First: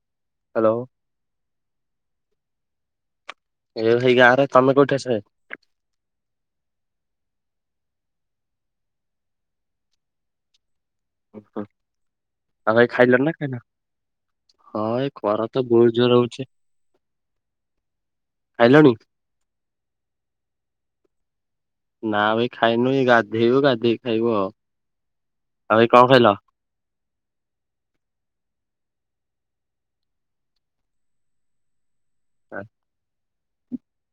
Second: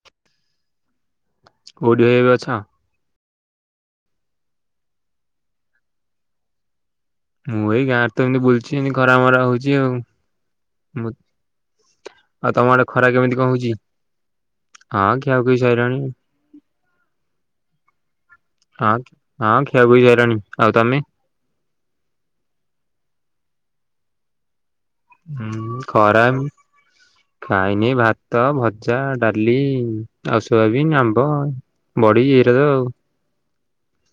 [inaudible] Hello. କୋଉଠି ଭାଈ ଏବେ ଅଛ? ଏବେ ଭାଈ ଗାଁରେ। ତମେ କଉଠି ଅଛ? ମୁଁ ଏଇ ଗାଁ ରେ ତ ଏମିତି ବୁଲୁଛି ଏମିତି ଖରା ମରା ହଉଛି ଆଉ। ମୁଁ ଆଉ ତମ ଆଡ଼େ ଭାଇ ଖରା ଖାଇଲଣି ନା କେମିତି କଣ ଖାଇନ? ହଉଛି? ଏଇ ହଁ ଖିଆ ଖରା ଖୁଇ ତ ବହୁତ ସଇଲାଣି। ଜୋର ହଉଛି ଖାଇଲଣି? ହଁ। ହଁ ଖିଆଖୁଇ ସଇଲାଣି। ଆଉ ତମେ? ନା ଭାଇ ଏ ଖାଇନୁ ଗାଧେଇବୁ ଗାଧେଇ କି ଖାଇବୁ ଆଉ। ଆଉ ହୁଁ ଭାଇ କଣ ଖରା ଖାଇଲ? ଖାଇନି ଭାତ, ଭଜା, ଡାଲି, ଆଉ ସୋୟାବିନ, ଆମ୍ବ ବଡ଼ି ଏରା ତ ଆଉ।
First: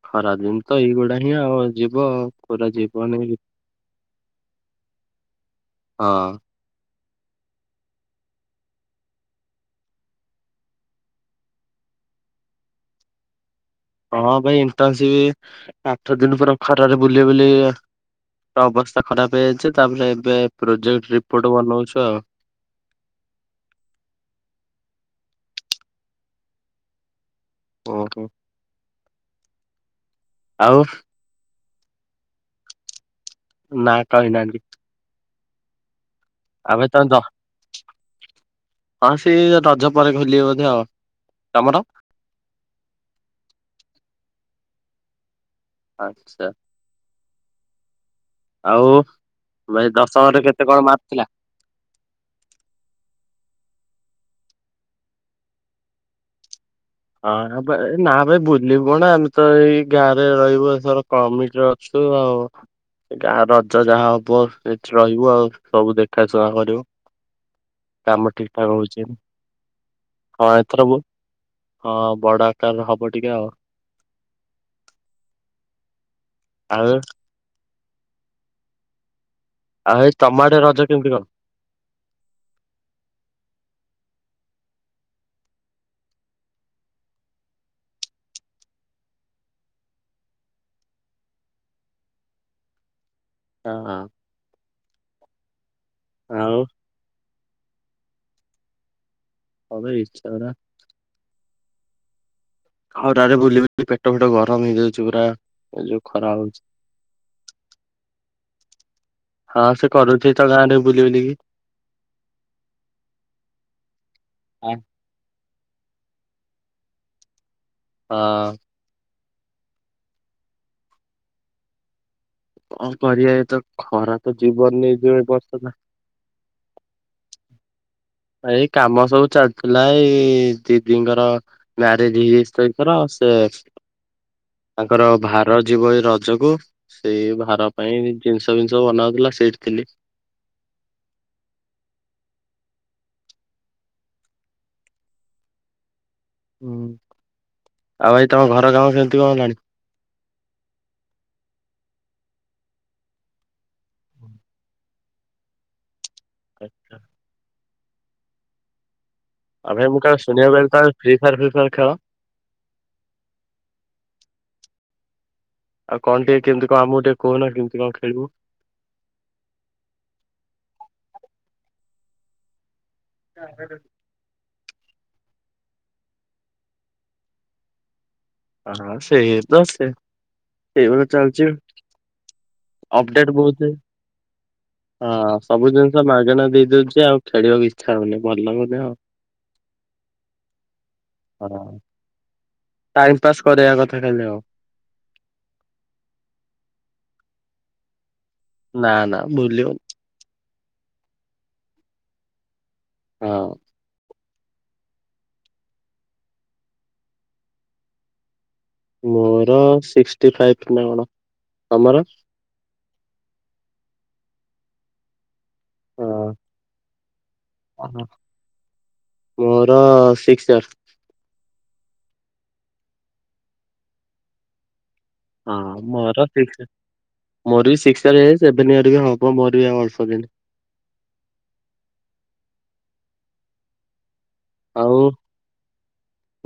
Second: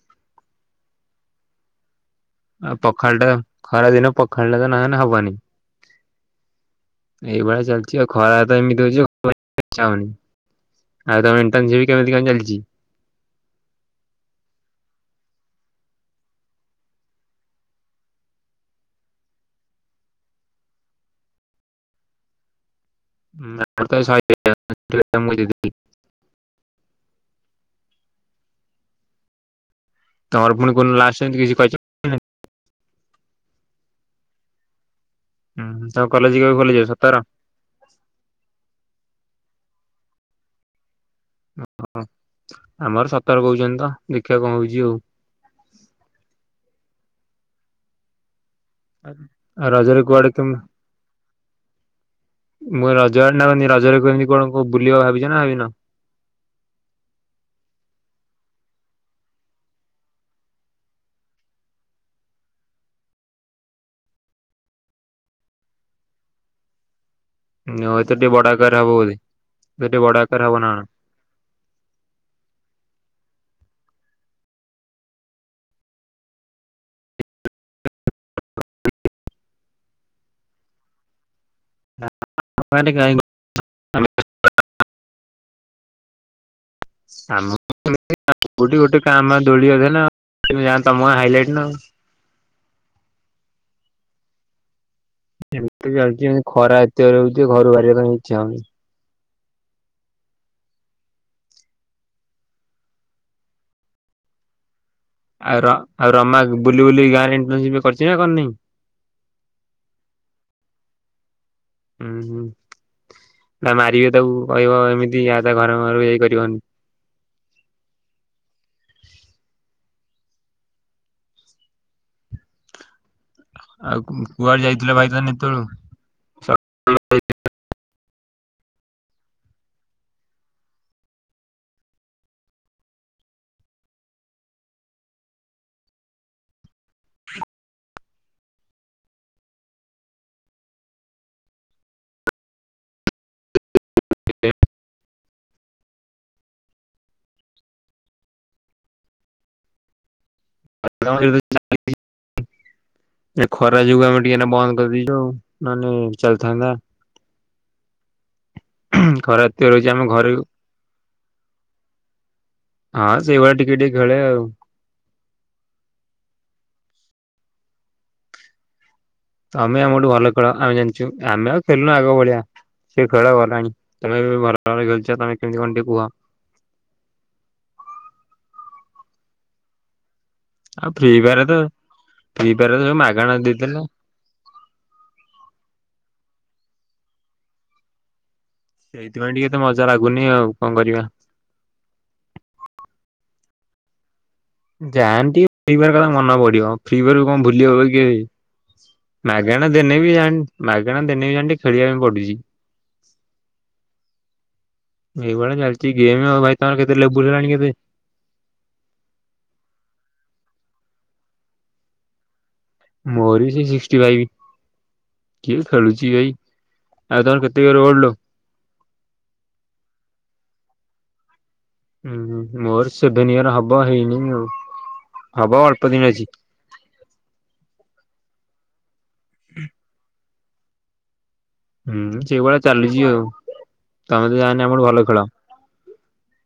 ଖରା ଦିନ ତ ଏଇଗୁଡ଼ା ହିଁ ଆଉ ଯିବ ଆଉ। ଖରା ଆ ଯିବନି ପଖାଳ ଟା ହଁ। ଖରା ଦିନ ପଖାଳଟା ତ ନହେନେ ହବନି। ଏଇଭଳିଆ ଚାଲିଛି ଆଉ ଖରା ତ ଏମିତି ହଉଛି [unintelligible] ଆଉ ତମ ଇଣ୍ଟେନସିପ୍ କେମିତି କଣ ଚାଲିଛି? ହଁ ଭାଇ ଇଣ୍ଟନସିପି ଆଠ ଦିନ ପରେ ଖରାରେ ବୁଲି ବୁଲି ଅବସ୍ଥା ଖରାପ ହେଇଯାଇଛି ତାପରେ ଏବେ ପ୍ରୋଜେକ୍ଟ ରିପୋର୍ଟ ବନଉଛୁ ଆଉ। [unintelligible] ଓ ହୋ। ତମର ଫୁଣି କଉ ଲାଷ୍ଟ ସେମିତି କିଛି କହି ନା କହିନାହାନ୍ତି। ହୁଁ ହୁଁ। ତ କଲେଜ [unintelligible] ଆବେ ତ [unintelligible] ହଁ ସି ରଜ ପରେ ଖୋଲିବେ ବୋଧେ ଆଉ ତମର? ହଁ ଆମର ସତର କହୁଛନ୍ତି ତ ଦେଖିବା କଣ ହଉଛି ଆଉ। ଆଚ୍ଛା। ଆଉ ଆଉ ଭାଇ ରଜରେ କୁଆଡେ ଦଶମରେ କେମ କେତେ କଣ ମାର୍କ ଥିଲା? ମୁଁ ରଜଗଡି ନା କି ରଜରେ କେମିତି କଣ ବୁ ବୁଲିବ ଭାବିଛ ନା ଭାବିନ? ହଁ ନା ଭାଇ ବୁଲିବୁ କଣ ଆମେ ତ ଏଇ ଗାଁରେ ରହିବୁ ଏଥର କମିଟିର ଶୁ ଆ [unintelligible] ଗାଁ ରଜ ଯାହା ହବ ସେଠି ରହିବୁ ଆଉ ସବୁ ଦେଖାଶୁଣା କରିବୁ। ଏଥର ଟିକେ କାମ ବଡ ଠିକ୍ ଠାକ୍ ଆକାର ହବ ହଉଛି, ବୋଧେ ଏଥର ଟିକେ ବଡ ଆକାର ହବ କଣ ନା ଏଥର ବୋ ହଁ ବଡ ଆକାରର ହବ ଟିକେ ଆଉ। ଆଉ ଆଉ ଏଇ ତମ ଆଡେ ରଜ କେମିତି କଣ? ଆମ ଆଡେ [unintelligible] ଆ [unintelligible] କୋଉଠି ଗୋଟେ କାଆ ଭା ଦୋଳି ଅଧେ ନା ତମ ଗାଁ ହାଇଲାଇଟି ନା ଆଉ। ହଁ ହଁ। ଏମିତି ବି ଚାଲିଛି ଏ ଆଉ ଖରା ଏତେ ଜୋରେ ହେଉଛି ଘରୁ ବାହାରିବା ପାଇଁ ଇଚ୍ଛା ହଉନି। ହଁ ବେ ଇଚ୍ଛା [unintelligible] ଖରାରେ ବୁଲିବୁଲି ପେଟ ଫେଟ ଗରମ ହେଇଯାଉଛି। ପୁରା। ଆଉ ର ଏ ଯୋଉ ଆଉ ଖରା ରମା ହଉଛି ବୁଲି ବୁଲି ଗାଁରେ ଇଣ୍ଟନସିପ୍ କରିଛି ନା କରିନି? ହଁ ସେ କରୁଛି ତ ଗାଁ ରେ ବୁଲି ବୁଲିକି। ହୁଁ ହୁଁ ତା ମାରିବେ ତାକୁ କହିବ ଏମିତି ୟା ତା ଘର ଘର କୁ ଯାଇକି କରିବନି। ହଁ। କଣ କରିବା ଏ ତ ଆଉ ଖରା କୁ- ତ କୁଆଡେ ଜୀବନ ଯାଇଥିଲେ ନେଇ ଭାଇ ଯିବ ଏ ତାହେନେ ଏତେବେଳୁ? ବର୍ଷ ଟା। ସକାଳେ ଏଇ କାମ ସବୁ ଚାଲିଥିଲା ଏଇ ଦିଦିଙ୍କର ମ୍ୟାରେଜ ହେଇଯାଇଛି ତ ଏଇଥର ସେ ତାଙ୍କର ଭାର ଯିବ ଏଇ ରଜକୁ ସେଇ ଭାର ପାଇଁ ଜିନିଷ ଫିନିଷ ବନାଉଥିଲା ସେଇଠି ଥିଲି। ହୁଁ, ଆଉ ଭାଇ ତମ ଘର କାମ କେମିତି କଣ ହେଲାଣି? [unintelligible] ଏ ଖରା ଯୋଗୁ ଆମେ ଟିକେ ଏଇନା ବନ୍ଦ କରିଦେଇଛୁ ନେହେଲେ ଚାଲିଥାନ୍ତା। ହୁଁ, ଖରା ଏତେ ଆ ରହୁଛି ଭାଇ ମୁଁ ଆମେ କା ଘରେ ଶୁଣିବା ବ ତେ ଫି ଫାର୍ ଫି ଫାର୍ ଖେଳ? ହଁ ସେଇଭଳିଆ ଟିକେ ଟିକେ ଖେଳେ ଆଉ। ଆଉ କଣ ଟିକେ କେମିତି କଣ ଆମକୁ ଟିକେ କହୁ ନା କେମିତି କଣ ଖେଳିବୁ? ତମେ ଆମ ଠୁ ଭଲ ଖେଳ ଆମେ ଜାଣିଛୁ ଆମେ ଆଉ ଖେଲୁନୁ ଆଗ ଭଳିଆ ସେ ଖେଳ ଗଲାଣି। ତମେ ଏବେ [unintelligible] ତମେ କେମିତି କଣ ଟିକେ କୁହ? ହଁ ସେଇ ତେ ସେ ଆଉ ସେଇଭଳି ଫ୍ରି ଫାୟାର ଚାଲିଛି ତ ଫ୍ରି ଫାୟାର ତ ସବୁ ଆଉ ମାଗଣା ଅପଡେଟ ବହୁ। ଦେଇଦେଲେ। [unintelligible] ହଁ ସବୁ ଜିନିଷ ମାଗଣା ଦେଇଦଉଛି ଆଉ ଖେଳିବାକୁ ଇଚ୍ଛା ହଉନି ଭଲ ଲାଗୁନି। ଆଉ। ସେଇଥିପାଇଁ ଟିକେ ତ ମଜା ଲାଗୁନି ଆଉ କଣ କରିବା। ହଁ। ଟାଇମ ପାସ୍ କରିବା କଥା ଟା ହେଲେ ଆଉ। ଯାଆନ୍ତି ଫରିବାର କଥା ମନେ ପଡିବ ଫିଇିବକୁ କଣ ଭୁଲି ହବ କିଏ। ନା ନା ମାଗଣା ଭୁଲିବନି ଦେନେ ବି ଜାଣି ମାଗଣା ଦେନେବ ଜାଣିେ ଖେଳିବା ପାଇଁ ପଡୁଛି। ହଁ। ଏଇଭଳିଆ ଚାଲିଛି ଗେମ୍ ଭାଇ ତମର କେତେ ଲେବୁଲ ହେଲାଣି କେତେ? ମୋର ସିକ୍ଟି ଫାଇଭ ନା କଣ ତମର? ମୋର ବି ସେଇ ସିକ୍ଟି ଫାଇଭ କିଏ ଖେଳୁଛି ଭାଇ ଆଉ ତମର କେ ଓହ ମୋର ସିକ୍ସ ଇୟର ହୁଁ ମୋର ସେଭେନ ଇୟର ହବ ହେଇନି ଆଉ। ହବ ହଁ ଅଳ୍ପ ଦିନ ଅଛି। ମୋରି [unintelligible] ମୋର ବି ଶିକ୍ସ ସେଭେନ ଇୟର ବି ହବ ମୋର ବି ଆଉ ଅଳ୍ପ ଦିନ। ହୁଁ ସେଇଭଳିଆ ଚାଲିଛି ଆଉ ତମେ ତ ଜାଣ ଆଉ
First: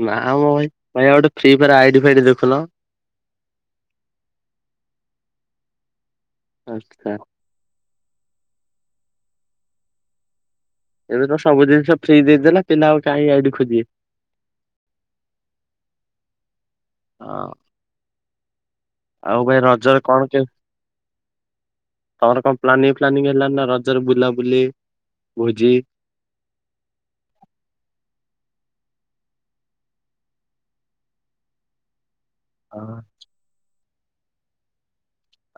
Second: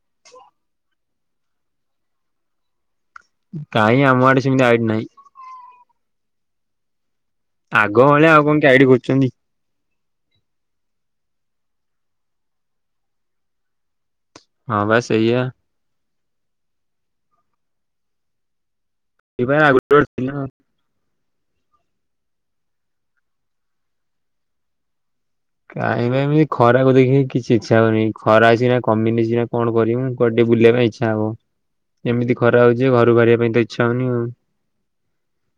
ନା ଆମ ଭାଇ, ଭାଇ ଗୋଟେ ଫ୍ରୀ ଫାୟାର ଆଇଡି ଫାଇଡି ଦେଖୁନ। କାହିଁ ଆମ ୟେଆଡେ ସେମିତି ଆଇଡି ନାଇ। ଆଚ୍ଛା। ଆଗ ଭଳିଆ ଆଉ କଣ କିଏ ଆଇଡି ଖୋଜୁଛନ୍ତି। ଏବେ ତ ସବୁ ଜିନିଷ ଫ୍ରି ଦେଇଦେଲା ପିଲା ଆଉ କାଇ ଆଇଡି ଖୋଜିିବେ। ହଁ ବା ସେଇଆ। ହଁ। ଆଉ ସେଇପାଇଁ ଭାଇ ଆଗରୁ ରଜର କଣ ଥିଲା। କେ ତମର କଣ ପ୍ଲାନିଂ ଫ୍ଲାନିଂ ହେଲାନ ନା ରଜରେ ବୁଲାବୁଲି ଭୋଜି କାଇଁ ଭାଇ ଏମିତି ଖରାକୁ ଦେଖିକି କିଛି ଇଚ୍ଛା ହଉନି ଖରା ଅଛିନା କମିିନି [unintelligible] କଣ କରିବିଁ ଟିକେ ବୁଲିବା ପାଇଁ ଇଚ୍ଛା ହବ। [inaudible] ଏମିତି ଖରା ହଉଛି ଯେ ହଁ। ଘରୁ ବାହାରିବା ପାଇଁ କେ ଇଚ୍ଛା ହଉନି ଆଉ।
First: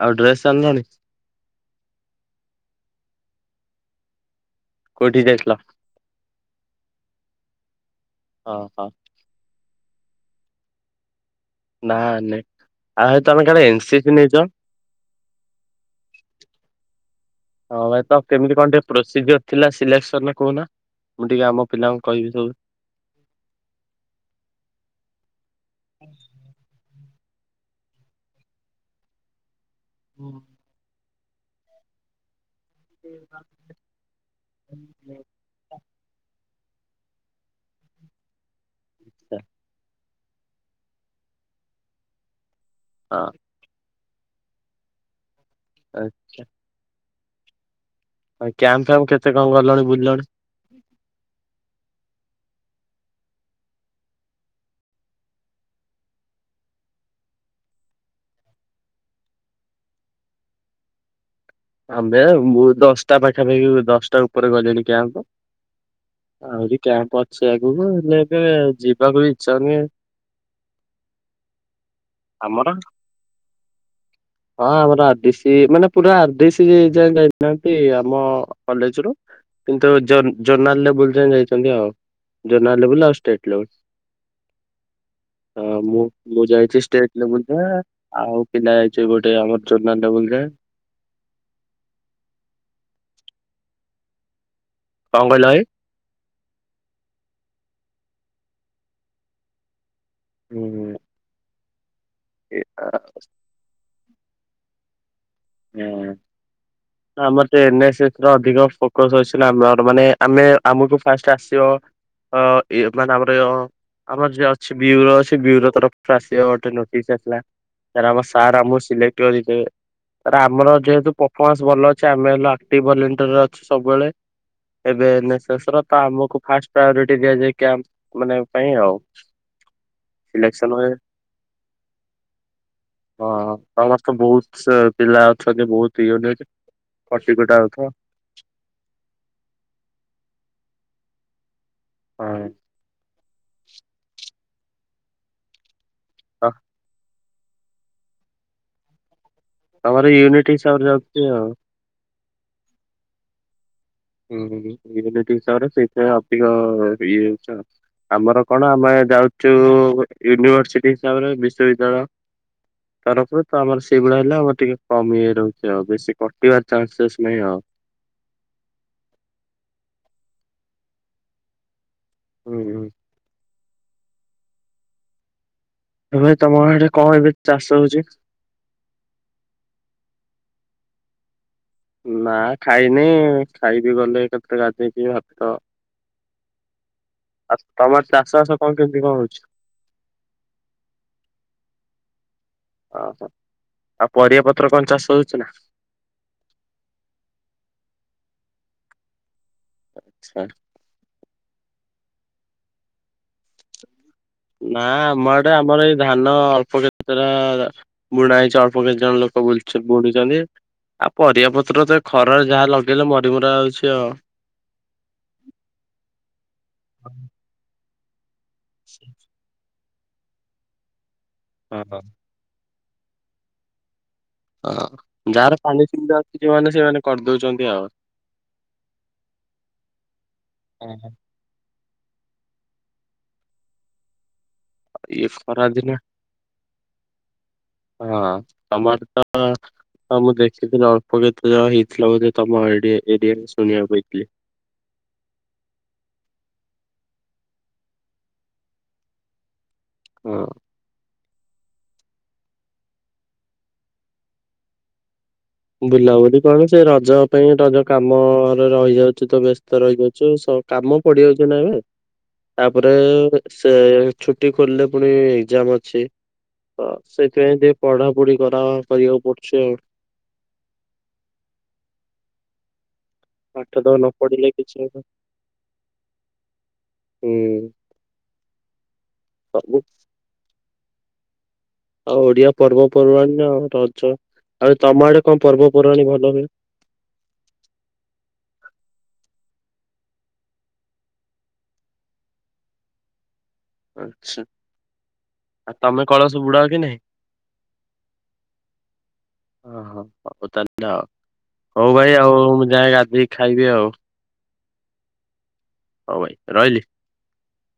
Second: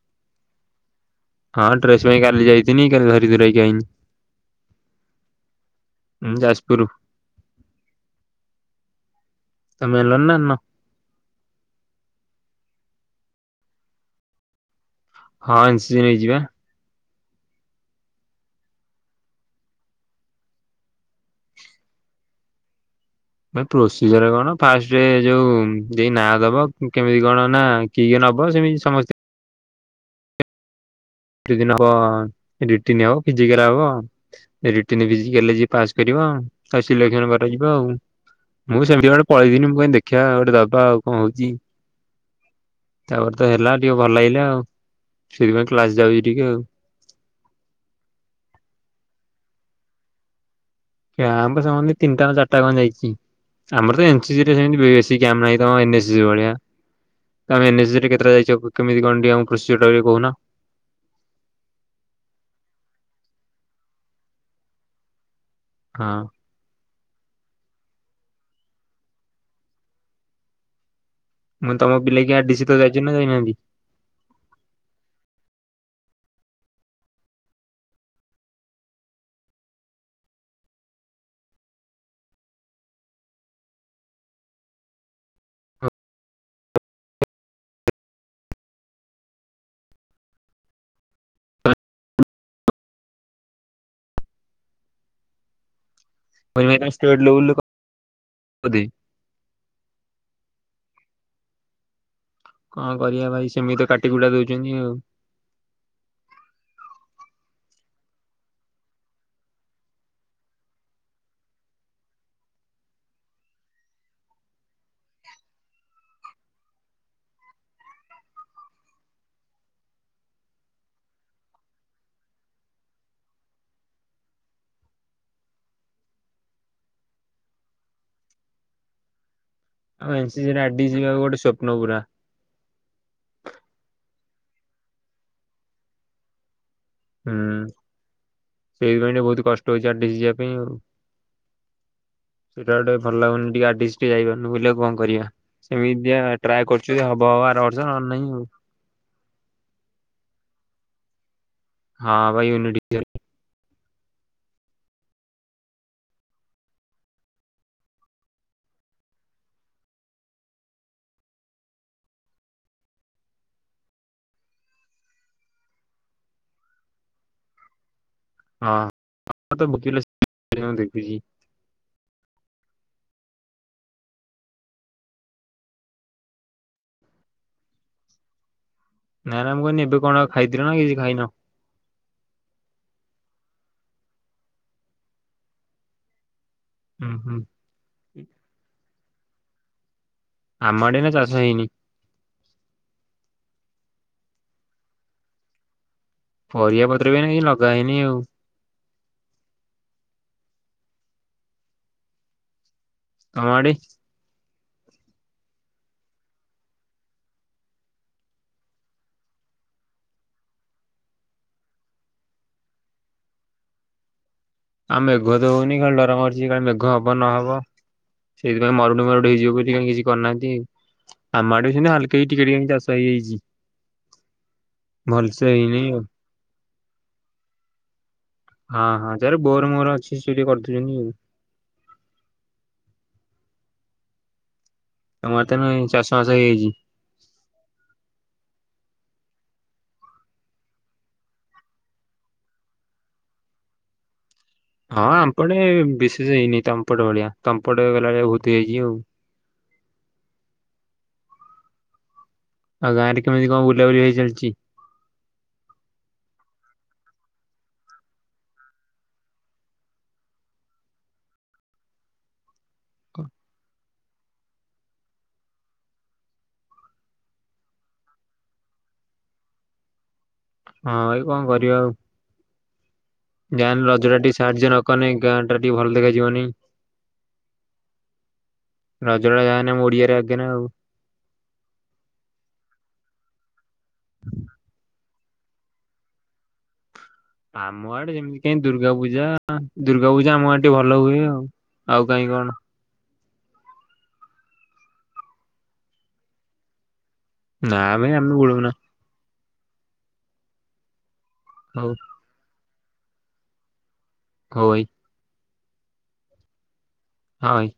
ଆଉ ଡ୍ରେସ [unintelligible] ହଁ ଟ୍ରେସ ପାଇଁ କାଲି ଯାଇ ଥିଲି କାଲି ଘରି ଧୂରେିାଇଁ [unintelligible] କୋଉଠି ଯାଇଥିଲ? ହଁ ଯାଜପୁର। ହଁ ହଁ। [unintelligible] ନା ନାଇଁ ଆଉତ ତମେ କେବେ ଏନ ସି ସି ନେଇଛ? ହଁ ଏନ୍ ସି ନେଇଛି ବା। ହଁ ଭାଇ ତ କେମିତି କଣ ଟିକେ ପ୍ରୋସିଜିର ଥିଲା ସିଲେକ୍ସନ ନା କହୁହନା ମୁଁ ଟିକେ ଆମ ପିଲାଙ୍କୁ କହିବି ସବୁ ଏ ପ୍ରୋସିଜର କଣ ଫାଷ୍ଟ ଯୋଉ ଏ ନାଁ ଦବ କେମିତି କଣ ନା କିିଏ ନବ ସେମିତି ସମସ୍ତେ ହୁଁ। [unintelligible] ଫେରି ବ ତା ସିଲକ୍ଷଣ କରାଯିବ ଆଉ ମୁଁ ସେମିତି ଗଟେ ପଳେଇଦିନି ମୁଁ କ ଦେଖି ଖିବା ଗୋଟେ ବାବା ଆଉ କଣ ହଉଛି ତାପରେ ତ ହେଲା ଟିକେ ଭଲ ଲାଗିଲା ଆଉ ସେଥିପାଇଁ କ୍ଲାସ ଯାଉଛି ଟିକେ ଆଉ। ଆଉ କ୍ୟାମ୍ପ ଫ୍ୟାମ୍ କେତେ କଣ ଗଲଣି ବୁଲିଲଣି? କ୍ୟାମ୍ପ ସମେନ୍ତି ତିନିଟାଙ୍କ ଚାରିଟା ଖଣ ଯାଇଛି। ଆମର ତ ଏନସିଜିି ରେ ସେମିତି ବେଶୀ କ୍ୟାମହିଁ ତମ ଏନ୍ ଏସ୍ ସି ଭଳିଆ ତମେ ଏନସିଜି କେତେଟା ଯାଇଛ କେମିତି କଣ ଆମ କୃଷି ବୋଲି କହୁନ ଆମ୍ବେ ମୁଁ ଦଶଟା ପାଖାପାଖି ଦଶଟା ଉପରେ ଗଲିଣି କ୍ୟାମ୍ପ ହଁ ଆହୁରି କ୍ୟାମ୍ପ ଅଛି ଆଗକୁ ହେଲେ ଏବେ ଯିବାକୁ ବି ଇଚ୍ଛା ହଉନି। ମୁଁ ତମ ପିଲା କି ଆର ଆମର ଡିିସି ତ ଯାଇଛ ନା ଯାଇନାହାନ୍ତି ହଁ ଆମର ଆର ଡିସି ମାନେ ପୁରା ଆର ଡିସି ଯାଏ ଯାଇନାହାନ୍ତି ଆମ କଲେଜ ରୁ [inaudible] କିନ୍ତୁ ଜନା ଜନାଲରେ ଲେବୁଲ ଯାଇଛନ୍ତି ଆଉ ଜନାଲେବୁଲ ଆଉ ଷ୍ଟେଟ୍ ଲେବୁଲ ହଁ ମୁଁ ମୁଁ ଯାଇଛି ଷ୍ଟେଟ ଲେବୁଲ ଆଉ ପିଲା ଯାଇଛି ଗୋଟେ ଆମର ଚୋନା ଲେବୁଲ ରେ କଣ କହିଲ ଭାଇ ଷ୍ଟେଟ ଲେବଲ [inaudible] ହୁଁ ଏ ଆ କଣ କରିବା ଭାଇ ସେମିତି ତ କାଟି କୁଟା ଦଉଛନ୍ତି ଆଉ ହୁଁ ଆମର ତ ଏ ନେ ସି ଅଧିକ ଫୋକସ ଆମ ମାନେ ଆମେ ଆମକୁ ଫାଷ୍ଟ ଆସିବ ଅ ଏଇ ମାନେ ଆମର ଆମର ଯିଏ ଅଛି ବ୍ୟୁରୋ ଅଛି ବ୍ୟୁରୋ ତରଫରୁ ଆସିବା ଗୋଟେ ନୋଟିସ୍ ଆସିଲା ସ ଆମ ସାର୍ ଆମକୁ ସିଲେକ୍ଟ କରିଵେ ଆମର ଯେହେତୁ ପଫମାନ୍ସ ଭଲ ଅଛି ଆମେ ଆକ୍ଟି ଭଲେଣ୍ଟ ର ଅ ସବୁବେଳେ ଏବେ ଏ ନ ସି ତ ଆମକୁ ଫାଷ୍ଟ ପ୍ରାୟୋରିଟି ଦିଆଯାଏ କ୍ୟାମ୍ପ ମାନେ ପାଇଁ ଆଉ ଆଉ ଏନ୍ ସି ସିରେ ସିଲେକ୍ସନ ଆଡି ହୁଏ ଯିବାକୁ ଗୋଟେ ସ୍ୱପ୍ନ ପୁରା ହଁ ସମସ୍ତ ତ ବହୁତ ପିଲା ଅଛନ୍ତି ବହୁତ ଇଏ ହୁଁ ସେଇଥିପାଇଁ ବହୁତ କଷ୍ଟ ହଉଛି ଆ ଯିବା ପାଇଁ ଆଉ ହଁ। ସେଟା ଗୋଟେ ଭଲ ଲାଗୁନି ଟିକେ ଆଡି ଯାଇପାରୁନି ବୋଲି କୁ କଣ କରିବା ସେମିତି ହ ଟ୍ରାଏ କରୁ ହବ ହବ ଆର ବର୍ଷ ନ ନାହିଁ ଆଉ ତମର ୟୁନିଟ୍ ହିସାବରେ ଯାଉଛି ଆଉ ହଁ ଭାଇ ୟୁନିଟ ହୁଁ ହିସାବରେ ସେଇଥି ପାଇଁ ଅଧିକ ଇଏ ଆମର କଣ ଆମେ ଯାଉଛୁ ୟୁନିଭର୍ସିଟି ହିସାବରେ ବିଶ୍ବବିଦ୍ୟାଳୟ ତରଫରେ ତ ଆମର ସେଇଭଳିଆ ହେଲେ ଆମର ଟିକେ କମି ହେଇ ରହୁଛି ଆଉ ବେଶୀ କଟିବାର ଚାନ୍ସେସ୍ ନାହିଁ ଆଉ ହଁ ତ ବିଲ ଦେଖୁଛି [unintelligible] ହୁଁ ହୁଁ ଏ ଭାଇ ତମ ଆଡେ କଣ ଏବେ ଚାଷ ହଉଛି ନା ନାମ କହିନି ଏବେ କଣ ଖାଇଥିଲ ନା କିଛି ଖାଇନ ନା ଖାଇନି ଖାଇବି ଗଲେ କେତେ ଗାଧେଇ କି ଭାତ ହୁଁ ହୁଁ ଆଉ ତମର ଚାଷ ବାସ କଣ କେମିତି କଣ ହଉଛି ଆମ ଆଡେ ଏଇନା ଚାଷ ହେଇନି ଓହୋ ଆଉ ପରିବା ପତ୍ର କଣ ଚାଷ ହଉଛି ନା। ପରିବା ପତ୍ର ବି ଏଇନା ଲଗା ହେଇନି ଆଉ ଆଚ୍ଛା। କମାଡ଼ି ନା ଆମ ଆଡ଼େ ଆମର ଏଇ ଧାନ ଅଳ୍ପ କ୍ଷେତ ବୁଣା ହେଇଛି ଅଳ୍ପ କିଛି ଜଣ ଲୋକ ବୁଣି ବୁଢୁଛନ୍ତି। ଆଉ ପରିବା ପତ୍ର ତ ଖରାରେ ଯାହା ଲଗେଇଲେ ମରି ମରା ଯାଉଛି ଆଉ। ଆଉ ମେଘ ତ ହଉନି କାଲି ଡର ମାରୁଛି କାଲି ମେଘ ହବ ନହବ। ସେଇଥିା ପାଇଁ ମରୁଡି ଫରୁଡି ହେଇଯିବ ବୋଲି କାଇଁ କିଛି କରିନାହାନ୍ତି। ଆମଡେ ବି ସେମିତି ହଁ ହାଲକେଇ ଟିକେ ଚାଷ ହେଇଯାଇଛି। ହଁ ଭଲସେ ଯାହାର ହେଇନି ପାଣି ଆଉ। ସିଧା ଅଛି ଯୋଉମାନେ ସେମାନେ କରିଦଉଛନ୍ତି ଆଉ। ହଁ ହଁ ଯାର ବୋର ମୋର ଅଛି ସେ ଟିକେ କରିଦେଉଛନ୍ତି ଆଉ। ହଁ। ଇଏ ତମ ଆଡେ ତାହେନେ ଖରାଧିନ ଚାଷ ବାସ ହେଇଯାଇଛି? ହଁ ତମର ତ ହଁ ମୁଁ ଦେଖିଥିଲି ଅଳ୍ପ କେତେ ଯାହା ହେଇଥିଲା ବୋ ତମ ଏ ଏରିଆରେ ଶୁଣିବାକୁ ପାଇଥିଲି। ହଁ ଆମ୍ପଟେ ବିଶେଷ ହେଇନି ତମ୍ପଟ ଭଳିଆ ତମ୍ପଟ ଗଲାବେଳିଆ ବୋହୁତ୍ ହେଇଛି ଆଉ। ହଁ। ଆଉ ଗାଁରେ କେମିତି କଣ ବୁଲାବୁଲି ହେଇ ଚାଲିଛି? ବୁଲାବୁଲି କଣ ସେ ରଜ ପାଇଁ ରଜ କାମରେ ରହିଯାଉଛି ତ ବ୍ୟସ୍ତ ରହିଯାଉଛୁ କାମ ପଡିଯାଉଛି ନା ଏବେ ତାପରେ ହଁ ସେ ଛୁଟି ଖୋଲିଲେ ପୁଣି ଏକ୍ଜାମ ଅଛି। ତ ସେଥିପାଇଁ ଟିକେ ପଢା ପଢି କରା କରିବାକୁ ପଡୁଛି ଆଉ। ହଁ ଏଇ କଣ କରିବା ଆଉ। ଯାହା ପାଠ ହେଲେ ତ ରଜ ନ ଟା ଟିକେ ପଢିଲେ ସାହାଯ୍ୟ କିଛି ହବନି। ନକନେ ଗାଁ ଟା ଟିକେ ଭଲ ଦେଖାଯିବନି। ହୁଁ। ରଜଟା ଯା ହେନେଁ ସବୁ ଆମ ଓଡିଆରେ ଅଛି ନା ଆଉ। ଆଉ ଓଡିଆ ପର୍ବପର୍ବାଣି ଆ ରଜ। ଆଉ ତମ ଆଡେ କଣ ପର୍ବପର୍ବାଣିୀ ଭଲ ହୁଏ? ଆମ ଆଡେ ଯେମିତି କାଇଁ ଦୁର୍ଗା ପୂଜା ଦୁର୍ଗା ପୂଜା ଆମ ଆଡେ ଭଲ ହୁଏ ଆଉ। ଆଉ କାହିଁ କଣ? ଆଛା। ଆଉ ତମେ କଳସ ବୁଡା କି ନାହିଁ? ନା ଆମେ, ଆମେ [unintelligible] ନା ଓ ହୋ ହଉ ତା ହେଲେ। ହଉ ଭାଇ ଆଉ ଯାଏ ଗାଧେଇ କି ଖାଇବି ଆଉ। ହଉ ଭାଇ। ହଉ ଭାଇ ରହିଲି। ହଁ ଭାଇ।